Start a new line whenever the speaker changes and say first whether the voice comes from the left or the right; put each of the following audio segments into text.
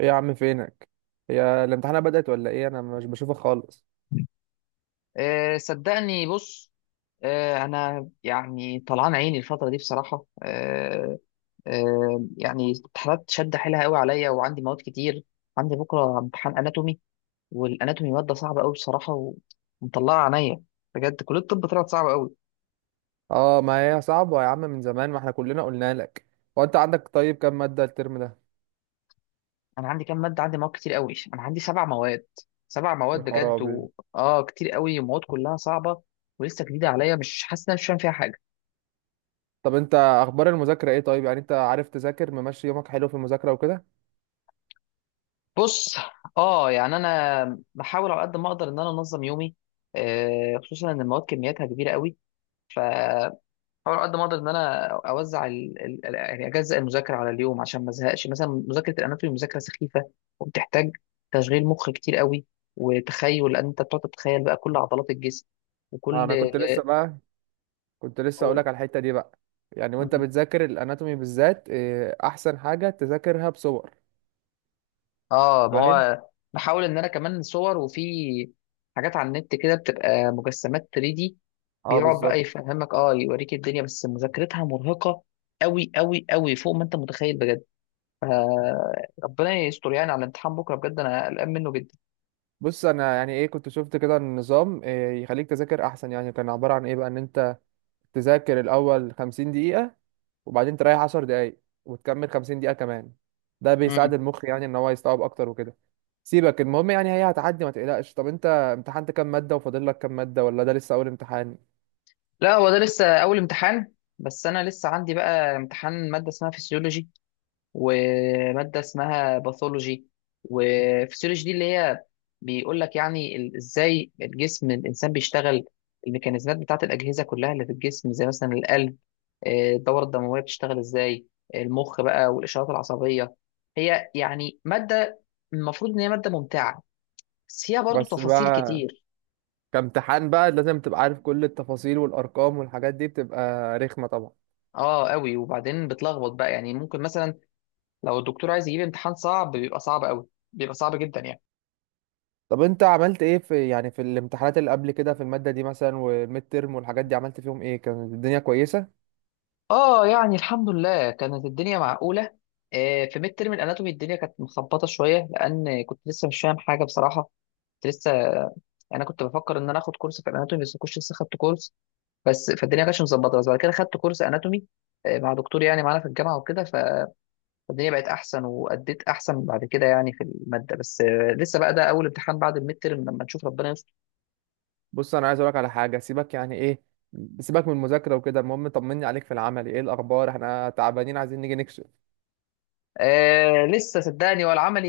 right: ايه يا عم، فينك؟ هي الامتحانات بدأت ولا ايه؟ انا مش بشوفك خالص.
left: صدقني. بص، انا يعني طلعان عيني الفتره دي بصراحه. أه أه يعني امتحانات شد حيلها قوي عليا، وعندي مواد كتير. عندي بكره امتحان اناتومي، والاناتومي ماده صعبه قوي بصراحه ومطلعه عينيا. بجد كليه الطب طلعت صعبه قوي.
right: اه، ما هي صعبة يا عم، من زمان ما احنا كلنا قلنا لك. هو انت عندك طيب كام مادة الترم ده؟
left: انا عندي كام ماده؟ عندي مواد كتير قوي، انا عندي سبع مواد. سبع
right: يا
left: مواد بجد
right: خرابي.
left: و... اه كتير قوي، ومواد كلها صعبه ولسه جديده عليا. مش حاسس ان انا مش فاهم فيها حاجه.
right: طب انت اخبار المذاكرة ايه؟ طيب يعني انت عارف تذاكر، ممشي يومك حلو في المذاكرة وكده؟
left: بص، اه يعني انا بحاول على قد ما اقدر ان انا انظم يومي. خصوصا ان المواد كمياتها كبيره قوي، فبحاول على قد ما اقدر ان انا اوزع يعني اجزأ المذاكره على اليوم عشان ما ازهقش. مثلا مذاكره الاناتومي مذاكره سخيفه، وبتحتاج تشغيل مخ كتير قوي، وتخيل. لان انت بتقعد تتخيل بقى كل عضلات الجسم وكل...
right: انا كنت لسه بقى. كنت لسه اقولك على الحتة دي بقى. يعني وانت
left: قول.
right: بتذاكر الاناتومي بالذات، احسن حاجة تذاكرها بصور.
left: اه ما
right: فاهم؟
left: هو بحاول ان انا كمان صور، وفي حاجات على النت كده بتبقى مجسمات 3D دي.
right: اه،
left: بيقعد
right: بالظبط.
left: بقى يفهمك، يوريك الدنيا، بس مذاكرتها مرهقة قوي قوي قوي فوق ما انت متخيل بجد. آه ربنا يستر يعني على الامتحان بكرة، بجد انا قلقان منه جدا.
right: بص، انا يعني ايه كنت شفت كده النظام إيه يخليك تذاكر احسن، يعني كان عبارة عن ايه بقى ان انت تذاكر الأول 50 دقيقة، وبعدين تريح 10 دقايق، وتكمل 50 دقيقة كمان. ده بيساعد
left: امم
right: المخ يعني إن هو يستوعب أكتر وكده. سيبك، المهم يعني هي هتعدي ما تقلقش. طب أنت امتحنت كام مادة وفاضل لك كام مادة، ولا ده لسه أول امتحان؟
left: لا، هو ده لسه اول امتحان، بس انا لسه عندي بقى امتحان مادة اسمها فيسيولوجي وماده اسمها باثولوجي. وفسيولوجي دي اللي هي بيقول لك يعني ازاي الجسم الانسان بيشتغل، الميكانيزمات بتاعه الاجهزه كلها اللي في الجسم، زي مثلا القلب. الدوره الدمويه بتشتغل ازاي، المخ بقى والاشارات العصبيه. هي يعني ماده المفروض ان هي ماده ممتعه، بس فيها برضو
right: بس
left: تفاصيل
right: بقى
left: كتير.
right: كامتحان بقى لازم تبقى عارف كل التفاصيل والأرقام والحاجات دي، بتبقى رخمة طبعا.
left: اه قوي. وبعدين بتلخبط بقى، يعني ممكن مثلا لو الدكتور عايز يجيب امتحان صعب بيبقى صعب قوي، بيبقى صعب جدا يعني.
right: طب أنت عملت إيه في، يعني في الامتحانات اللي قبل كده في المادة دي مثلا والميد تيرم والحاجات دي، عملت فيهم إيه؟ كانت الدنيا كويسة؟
left: اه، يعني الحمد لله كانت الدنيا معقولة. في ميد ترم الاناتومي الدنيا كانت مخبطة شوية، لان كنت لسه مش فاهم حاجة بصراحة. كنت لسه يعني انا كنت بفكر ان انا اخد كورس في الاناتومي، بس ما كنتش لسه خدت كورس. بس فالدنيا ما كانتش مظبطة، بس بعد كده خدت كورس اناتومي مع دكتور يعني معانا في الجامعة وكده. فالدنيا بقت احسن واديت احسن بعد كده يعني في المادة. بس لسه بقى ده اول امتحان بعد الميد ترم، لما نشوف ربنا يستر.
right: بص، انا عايز اقولك على حاجه. سيبك يعني ايه، سيبك من المذاكره وكده. المهم طمني عليك، في العمل ايه الاخبار؟ احنا تعبانين عايزين نيجي نكشف.
left: لسه صدقني. والعملي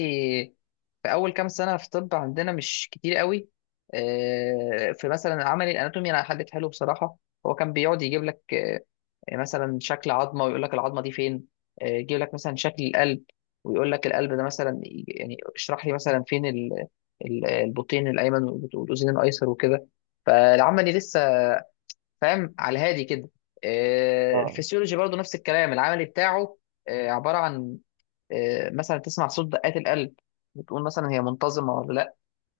left: في اول كام سنه في طب عندنا مش كتير قوي. في مثلا عملي الاناتومي، انا حليت حلو بصراحه. هو كان بيقعد يجيب لك مثلا شكل عظمه ويقول لك العظمه دي فين. يجيب لك مثلا شكل القلب ويقول لك القلب ده، مثلا يعني اشرح لي مثلا فين البطين الايمن والاذين الايسر وكده. فالعملي لسه فاهم على هادي كده.
right: اه.
left: الفسيولوجي برضه نفس الكلام، العملي بتاعه عباره عن مثلا تسمع صوت دقات القلب، بتقول مثلا هي منتظمه ولا لا.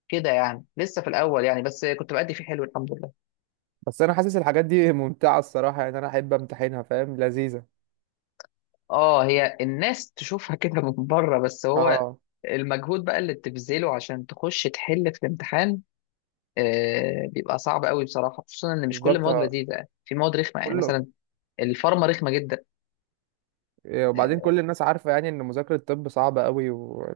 left: كده يعني لسه في الاول يعني، بس كنت بأدي فيه حلو الحمد لله.
right: بس انا حاسس الحاجات دي ممتعه الصراحه، يعني انا احب امتحنها، فاهم؟ لذيذه.
left: اه، هي الناس تشوفها كده من بره، بس هو
right: اه،
left: المجهود بقى اللي بتبذله عشان تخش تحل في الامتحان بيبقى صعب قوي بصراحه، خصوصا ان مش كل
right: بالظبط.
left: المواد
right: آه.
left: لذيذه يعني، في مواد رخمه يعني
right: كله.
left: مثلا الفارما رخمه جدا.
right: وبعدين كل الناس عارفه يعني ان مذاكره الطب صعبه قوي.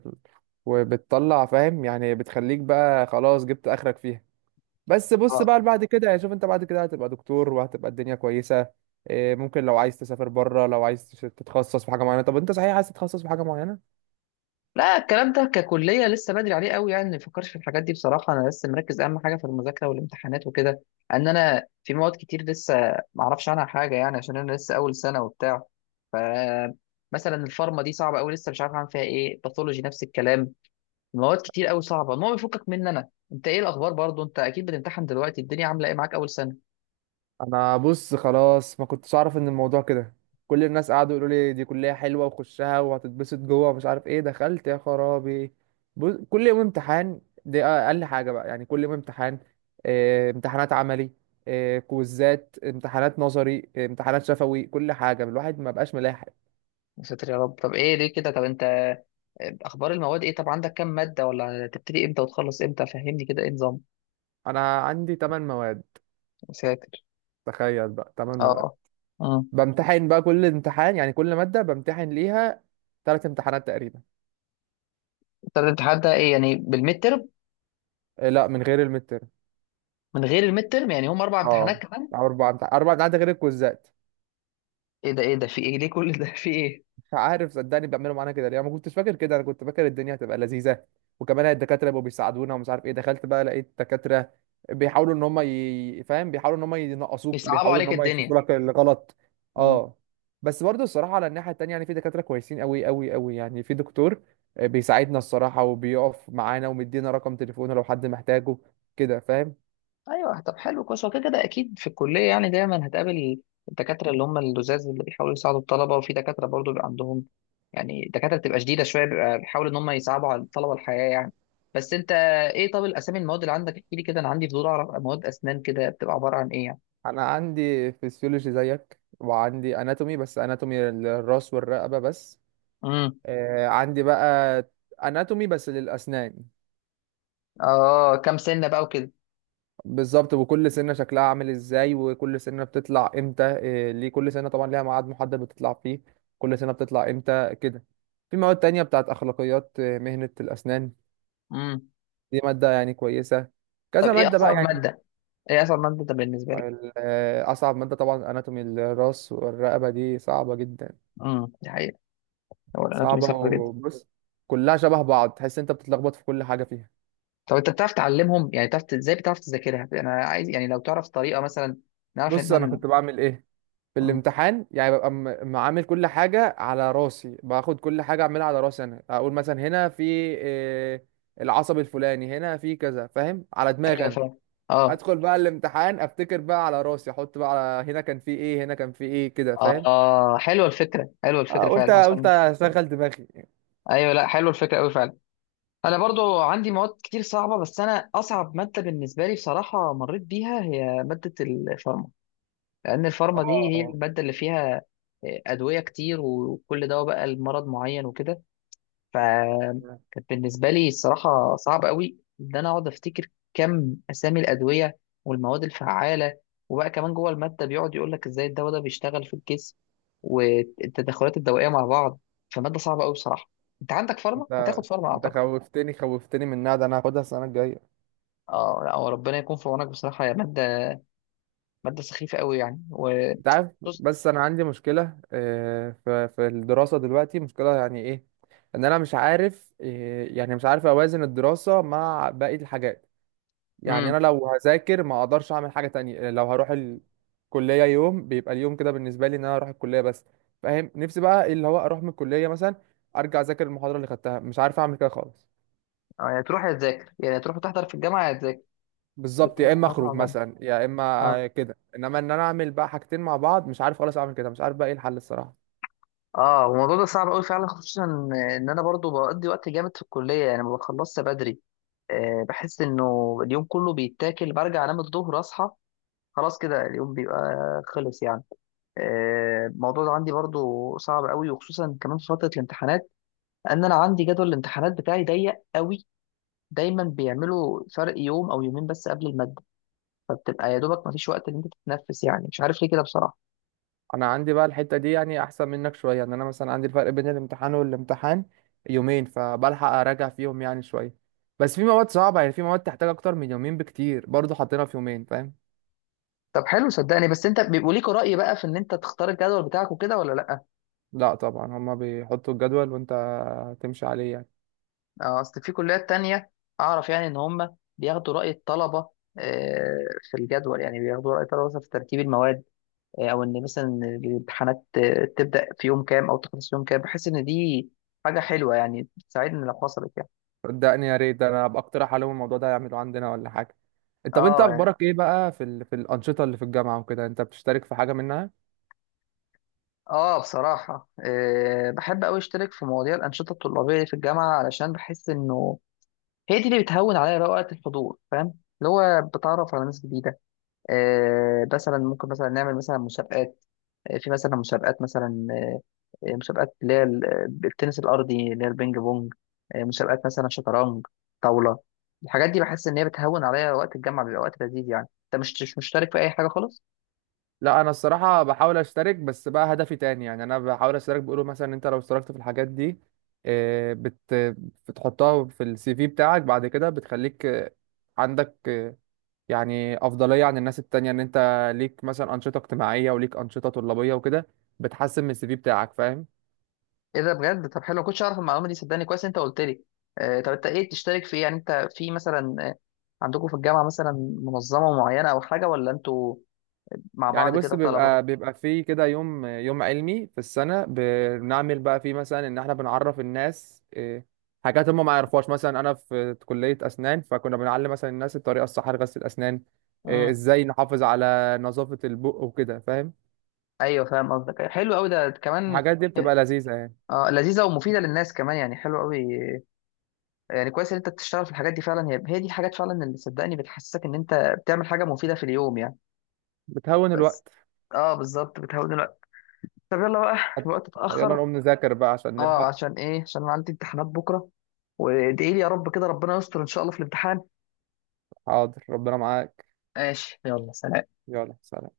right: وبتطلع فاهم يعني، بتخليك بقى خلاص جبت اخرك فيها. بس بص بقى،
left: اه
right: بعد كده يعني شوف انت بعد كده هتبقى دكتور وهتبقى الدنيا كويسة. ممكن لو عايز تسافر بره، لو عايز تتخصص في حاجة معينة. طب انت صحيح عايز تتخصص في حاجة معينة؟
left: لا، الكلام ده ككلية لسه بدري عليه قوي، يعني ما بفكرش في الحاجات دي بصراحة. أنا لسه مركز أهم حاجة في المذاكرة والامتحانات وكده. إن أنا في مواد كتير لسه ما أعرفش عنها حاجة، يعني عشان أنا لسه أول سنة وبتاع. ف مثلا الفارما دي صعبة قوي، لسه مش عارف أعمل فيها إيه. باثولوجي نفس الكلام، مواد كتير قوي صعبة. المهم بيفكك مني أنا، أنت إيه الأخبار؟ برضو أنت أكيد بتمتحن دلوقتي، الدنيا عاملة إيه معاك؟ أول سنة.
right: انا بص، خلاص ما كنتش اعرف ان الموضوع كده. كل الناس قعدوا يقولوا لي دي كلية حلوة وخشها وهتتبسط جوه ومش عارف ايه، دخلت يا خرابي. بص، كل يوم امتحان. دي اقل حاجة بقى يعني، كل يوم امتحان. امتحانات عملي، كويزات امتحانات نظري، امتحانات شفوي، كل حاجة. الواحد ما بقاش ملاحق.
left: يا ساتر يا رب، طب إيه ليه كده؟ طب أنت أخبار المواد إيه؟ طب عندك كام مادة؟ ولا تبتدي إمتى وتخلص إمتى؟ فهمني كده إيه
right: انا عندي 8 مواد.
left: نظام.
right: تخيل بقى 8 مواد.
left: اه. امم
right: بامتحن بقى كل امتحان، يعني كل مادة بامتحن ليها 3 امتحانات تقريبا.
left: انت بتتحدى ايه يعني بالميد ترم؟
right: إيه؟ لا، من غير المتر.
left: من غير الميد ترم، يعني هم اربع امتحانات
right: اه،
left: كمان؟
right: أو اربع امتحانات غير الكوزات.
left: ايه ده؟ ايه ده؟ في ايه؟ ليه كل ده؟ في ايه؟
right: مش عارف صدقني، بيعملوا معانا كده ليه؟ انا ما كنتش فاكر كده، انا كنت فاكر الدنيا هتبقى لذيذه. وكمان الدكاتره بيبقوا بيساعدونا ومش عارف ايه. دخلت بقى لقيت دكاتره بيحاولوا ان هم فاهم، بيحاولوا ان هم ينقصوك،
left: يصعبوا
right: بيحاولوا ان
left: عليك
right: هم
left: الدنيا.
right: يشوفوا لك الغلط.
left: امم
right: اه، بس برضه الصراحه على الناحيه التانيه، يعني في دكاتره كويسين قوي قوي قوي، يعني في دكتور بيساعدنا الصراحه وبيقف معانا ومدينا رقم تليفونه لو حد محتاجه، كده فاهم؟
left: ايوه. طب حلو كويس. هو كده كده اكيد في الكليه، يعني دايما هتقابل الدكاتره اللي هم اللزاز اللي بيحاولوا يساعدوا الطلبه، وفي دكاتره برضو بيبقى عندهم، يعني الدكاتره بتبقى شديده شويه، بيبقى بيحاولوا ان هم يصعبوا على الطلبه الحياه يعني. بس انت ايه؟ طب الاسامي المواد اللي عندك احكي لي كده، انا عندي فضول اعرف مواد اسنان كده بتبقى عباره عن ايه يعني.
right: انا عندي فيسيولوجي زيك، وعندي اناتومي بس اناتومي الراس والرقبه بس.
left: امم
right: عندي بقى اناتومي بس للاسنان.
left: اه، كام سنه بقى وكده.
right: بالظبط، وكل سنه شكلها عامل ازاي، وكل سنه بتطلع امتى، ليه كل سنه طبعا ليها ميعاد محدد بتطلع فيه، كل سنه بتطلع امتى كده. في مواد تانية بتاعت اخلاقيات مهنه الاسنان.
left: امم
right: دي ماده يعني كويسه، كذا
left: طب ايه
right: ماده بقى
left: اصعب
right: يعني.
left: ماده؟ ايه اصعب ماده ده بالنسبه لي؟
right: اصعب ماده طبعا اناتومي الراس والرقبه دي صعبه جدا.
left: دي حقيقه، هو الاناتومي
right: صعبه.
left: صعب جدا.
right: وبص كلها شبه بعض، تحس انت بتتلخبط في كل حاجه فيها.
left: طب انت بتعرف تعلمهم؟ يعني بتعرف ازاي بتعرف تذاكرها؟ انا عايز يعني لو تعرف طريقه مثلا نعرف ان
right: بص
left: احنا
right: انا كنت بعمل ايه في
left: مم.
right: الامتحان، يعني ببقى معامل كل حاجة على راسي، باخد كل حاجة أعملها على راسي أنا، أقول مثلا هنا في العصب الفلاني، هنا في كذا، فاهم على دماغي
left: ايوه
right: أنا.
left: فعلا. اه.
right: أدخل بقى الامتحان، أفتكر بقى على راسي، أحط بقى على هنا كان في إيه، هنا كان في إيه، كده فاهم؟
left: اه، حلوه الفكره، حلوه الفكره
right: قلت
left: فعلا
right: قلت
left: عشان...
right: أشغل دماغي.
left: ايوه لا، حلوه الفكره قوي فعلا. انا برضو عندي مواد كتير صعبه، بس انا اصعب ماده بالنسبه لي بصراحه مريت بيها هي ماده الفارما. لان الفارما دي هي
right: اه.
left: الماده اللي فيها ادويه كتير، وكل دواء بقى لمرض معين وكده. فكانت
right: آه.
left: بالنسبة لي الصراحة صعب قوي إن أنا أقعد أفتكر كم أسامي الأدوية والمواد الفعالة. وبقى كمان جوه المادة بيقعد يقول لك إزاي الدواء ده بيشتغل في الجسم، والتدخلات الدوائية مع بعض. فمادة صعبة قوي بصراحة. أنت عندك فارما؟
right: أنت
left: هتاخد فارما
right: أنت
left: أعتقد.
right: خوفتني من ده، أنا هاخدها السنة الجاية.
left: أه لا، هو ربنا يكون في عونك بصراحة، يا مادة، مادة سخيفة قوي يعني. و...
right: انت عارف.
left: بص.
right: بس انا عندي مشكله، في الدراسه دلوقتي، مشكله يعني ايه، ان انا مش عارف، يعني مش عارف اوازن الدراسه مع باقي الحاجات. يعني
left: امم
right: انا لو هذاكر ما اقدرش اعمل حاجه تانية، لو هروح الكليه يوم بيبقى اليوم كده بالنسبه لي ان انا اروح الكليه بس. فاهم؟ نفسي بقى إيه اللي هو اروح من الكليه مثلا، ارجع اذاكر المحاضره اللي خدتها، مش عارف اعمل كده خالص.
left: يعني تروح يا تذاكر، يعني تروح تحضر في الجامعة يا تذاكر،
right: بالظبط،
left: بتكون
right: يا اما
left: ملهاش
right: اخرج
left: مع بعض.
right: مثلا يا اما.
left: اه.
right: كده انما ان انا اعمل بقى حاجتين مع بعض، مش عارف خالص اعمل كده، مش عارف بقى ايه الحل الصراحه.
left: اه، هو الموضوع ده صعب قوي فعلا، خصوصا ان انا برضو بقضي وقت جامد في الكليه يعني ما بخلصش بدري. بحس انه اليوم كله بيتاكل، برجع انام الظهر اصحى خلاص كده اليوم بيبقى خلص يعني. الموضوع ده عندي برضو صعب قوي، وخصوصا كمان في فتره الامتحانات، ان انا عندي جدول الامتحانات بتاعي ضيق قوي. دايما بيعملوا فرق يوم او يومين بس قبل الماده، فبتبقى يا دوبك ما فيش وقت ان انت تتنفس. يعني مش عارف ليه كده بصراحه.
right: انا عندي بقى الحته دي يعني احسن منك شويه، ان انا مثلا عندي الفرق بين الامتحان والامتحان يومين، فبلحق اراجع فيهم يعني شويه. بس في مواد صعبه، يعني في مواد تحتاج اكتر من يومين بكتير، برضه حاطينها في يومين، فاهم؟
left: طب حلو صدقني. بس انت بيبقوا ليك رأي بقى في ان انت تختار الجدول بتاعك وكده ولا لا؟
right: لا طبعا، هما بيحطوا الجدول وانت تمشي عليه يعني.
left: اصل في كليات تانية اعرف يعني ان هم بياخدوا رأي الطلبة آه، في الجدول، يعني بياخدوا رأي الطلبة مثلا في ترتيب المواد او ان مثلا الامتحانات تبدأ في يوم كام او تخلص في يوم كام. بحس ان دي حاجة حلوة، يعني بتساعدني لو حصلت يعني.
right: صدقني يا ريت، ده انا هبقى اقترح عليهم الموضوع ده يعملوه عندنا ولا حاجه. طب انت
left: اه يعني.
right: اخبارك ايه بقى، في الانشطه اللي في الجامعه وكده، انت بتشترك في حاجه منها؟
left: اه بصراحة بحب قوي اشترك في مواضيع الأنشطة الطلابية اللي في الجامعة، علشان بحس انه هي دي اللي بتهون عليا بقى وقت الحضور فاهم. اللي هو بتعرف على ناس جديدة مثلا ممكن مثلا نعمل مثلا مسابقات في مثلا مسابقات مثلا مسابقات اللي هي التنس الأرضي اللي هي البينج بونج مسابقات مثلا شطرنج، طاولة. الحاجات دي بحس إن هي بتهون عليا وقت الجامعة، بيبقى وقت لذيذ يعني. أنت مش مشترك في أي حاجة خالص؟
right: لا، انا الصراحه بحاول اشترك بس بقى هدفي تاني، يعني انا بحاول اشترك بيقولوا مثلا انت لو اشتركت في الحاجات دي آه، بت بتحطها في CV بتاعك بعد كده بتخليك عندك يعني افضليه عن الناس التانية ان انت ليك مثلا انشطه اجتماعيه وليك انشطه طلابيه وكده. بتحسن من CV بتاعك، فاهم؟
left: إيه ده بجد؟ طب حلو، ما كنتش أعرف المعلومة دي صدقني، كويس أنت قلت لي. طب أنت إيه بتشترك في إيه؟ يعني أنت في مثلا عندكم في الجامعة مثلا منظمة معينة أو حاجة، ولا أنتوا مع
right: يعني
left: بعض
right: بص،
left: كده طلبة؟
right: بيبقى فيه كده يوم يوم علمي في السنة، بنعمل بقى فيه مثلا ان احنا بنعرف الناس حاجات هم ما يعرفوهاش، مثلا انا في كلية اسنان فكنا بنعلم مثلا الناس الطريقة الصح لغسل الاسنان. ازاي نحافظ على نظافة البق وكده، فاهم؟
left: ايوه فاهم قصدك. أيوة، حلو قوي ده كمان.
right: الحاجات دي
left: يعني
right: بتبقى لذيذة يعني.
left: اه، لذيذه ومفيده للناس كمان، يعني حلو قوي. يعني كويس ان انت بتشتغل في الحاجات دي فعلا. هي هي دي الحاجات فعلا اللي صدقني بتحسسك ان انت بتعمل حاجه مفيده في اليوم يعني.
right: بتهون
left: بس
right: الوقت.
left: اه، بالظبط بتهون الوقت. طب يلا بقى، الوقت
right: يلا
left: اتاخر.
right: نقوم نذاكر بقى عشان
left: اه
right: نلحق.
left: عشان ايه؟ عشان أنا عندي امتحانات بكره. وادعي لي يا رب كده، ربنا يستر ان شاء الله في الامتحان.
right: حاضر، ربنا معاك.
left: ماشي يلا سلام.
right: يلا سلام.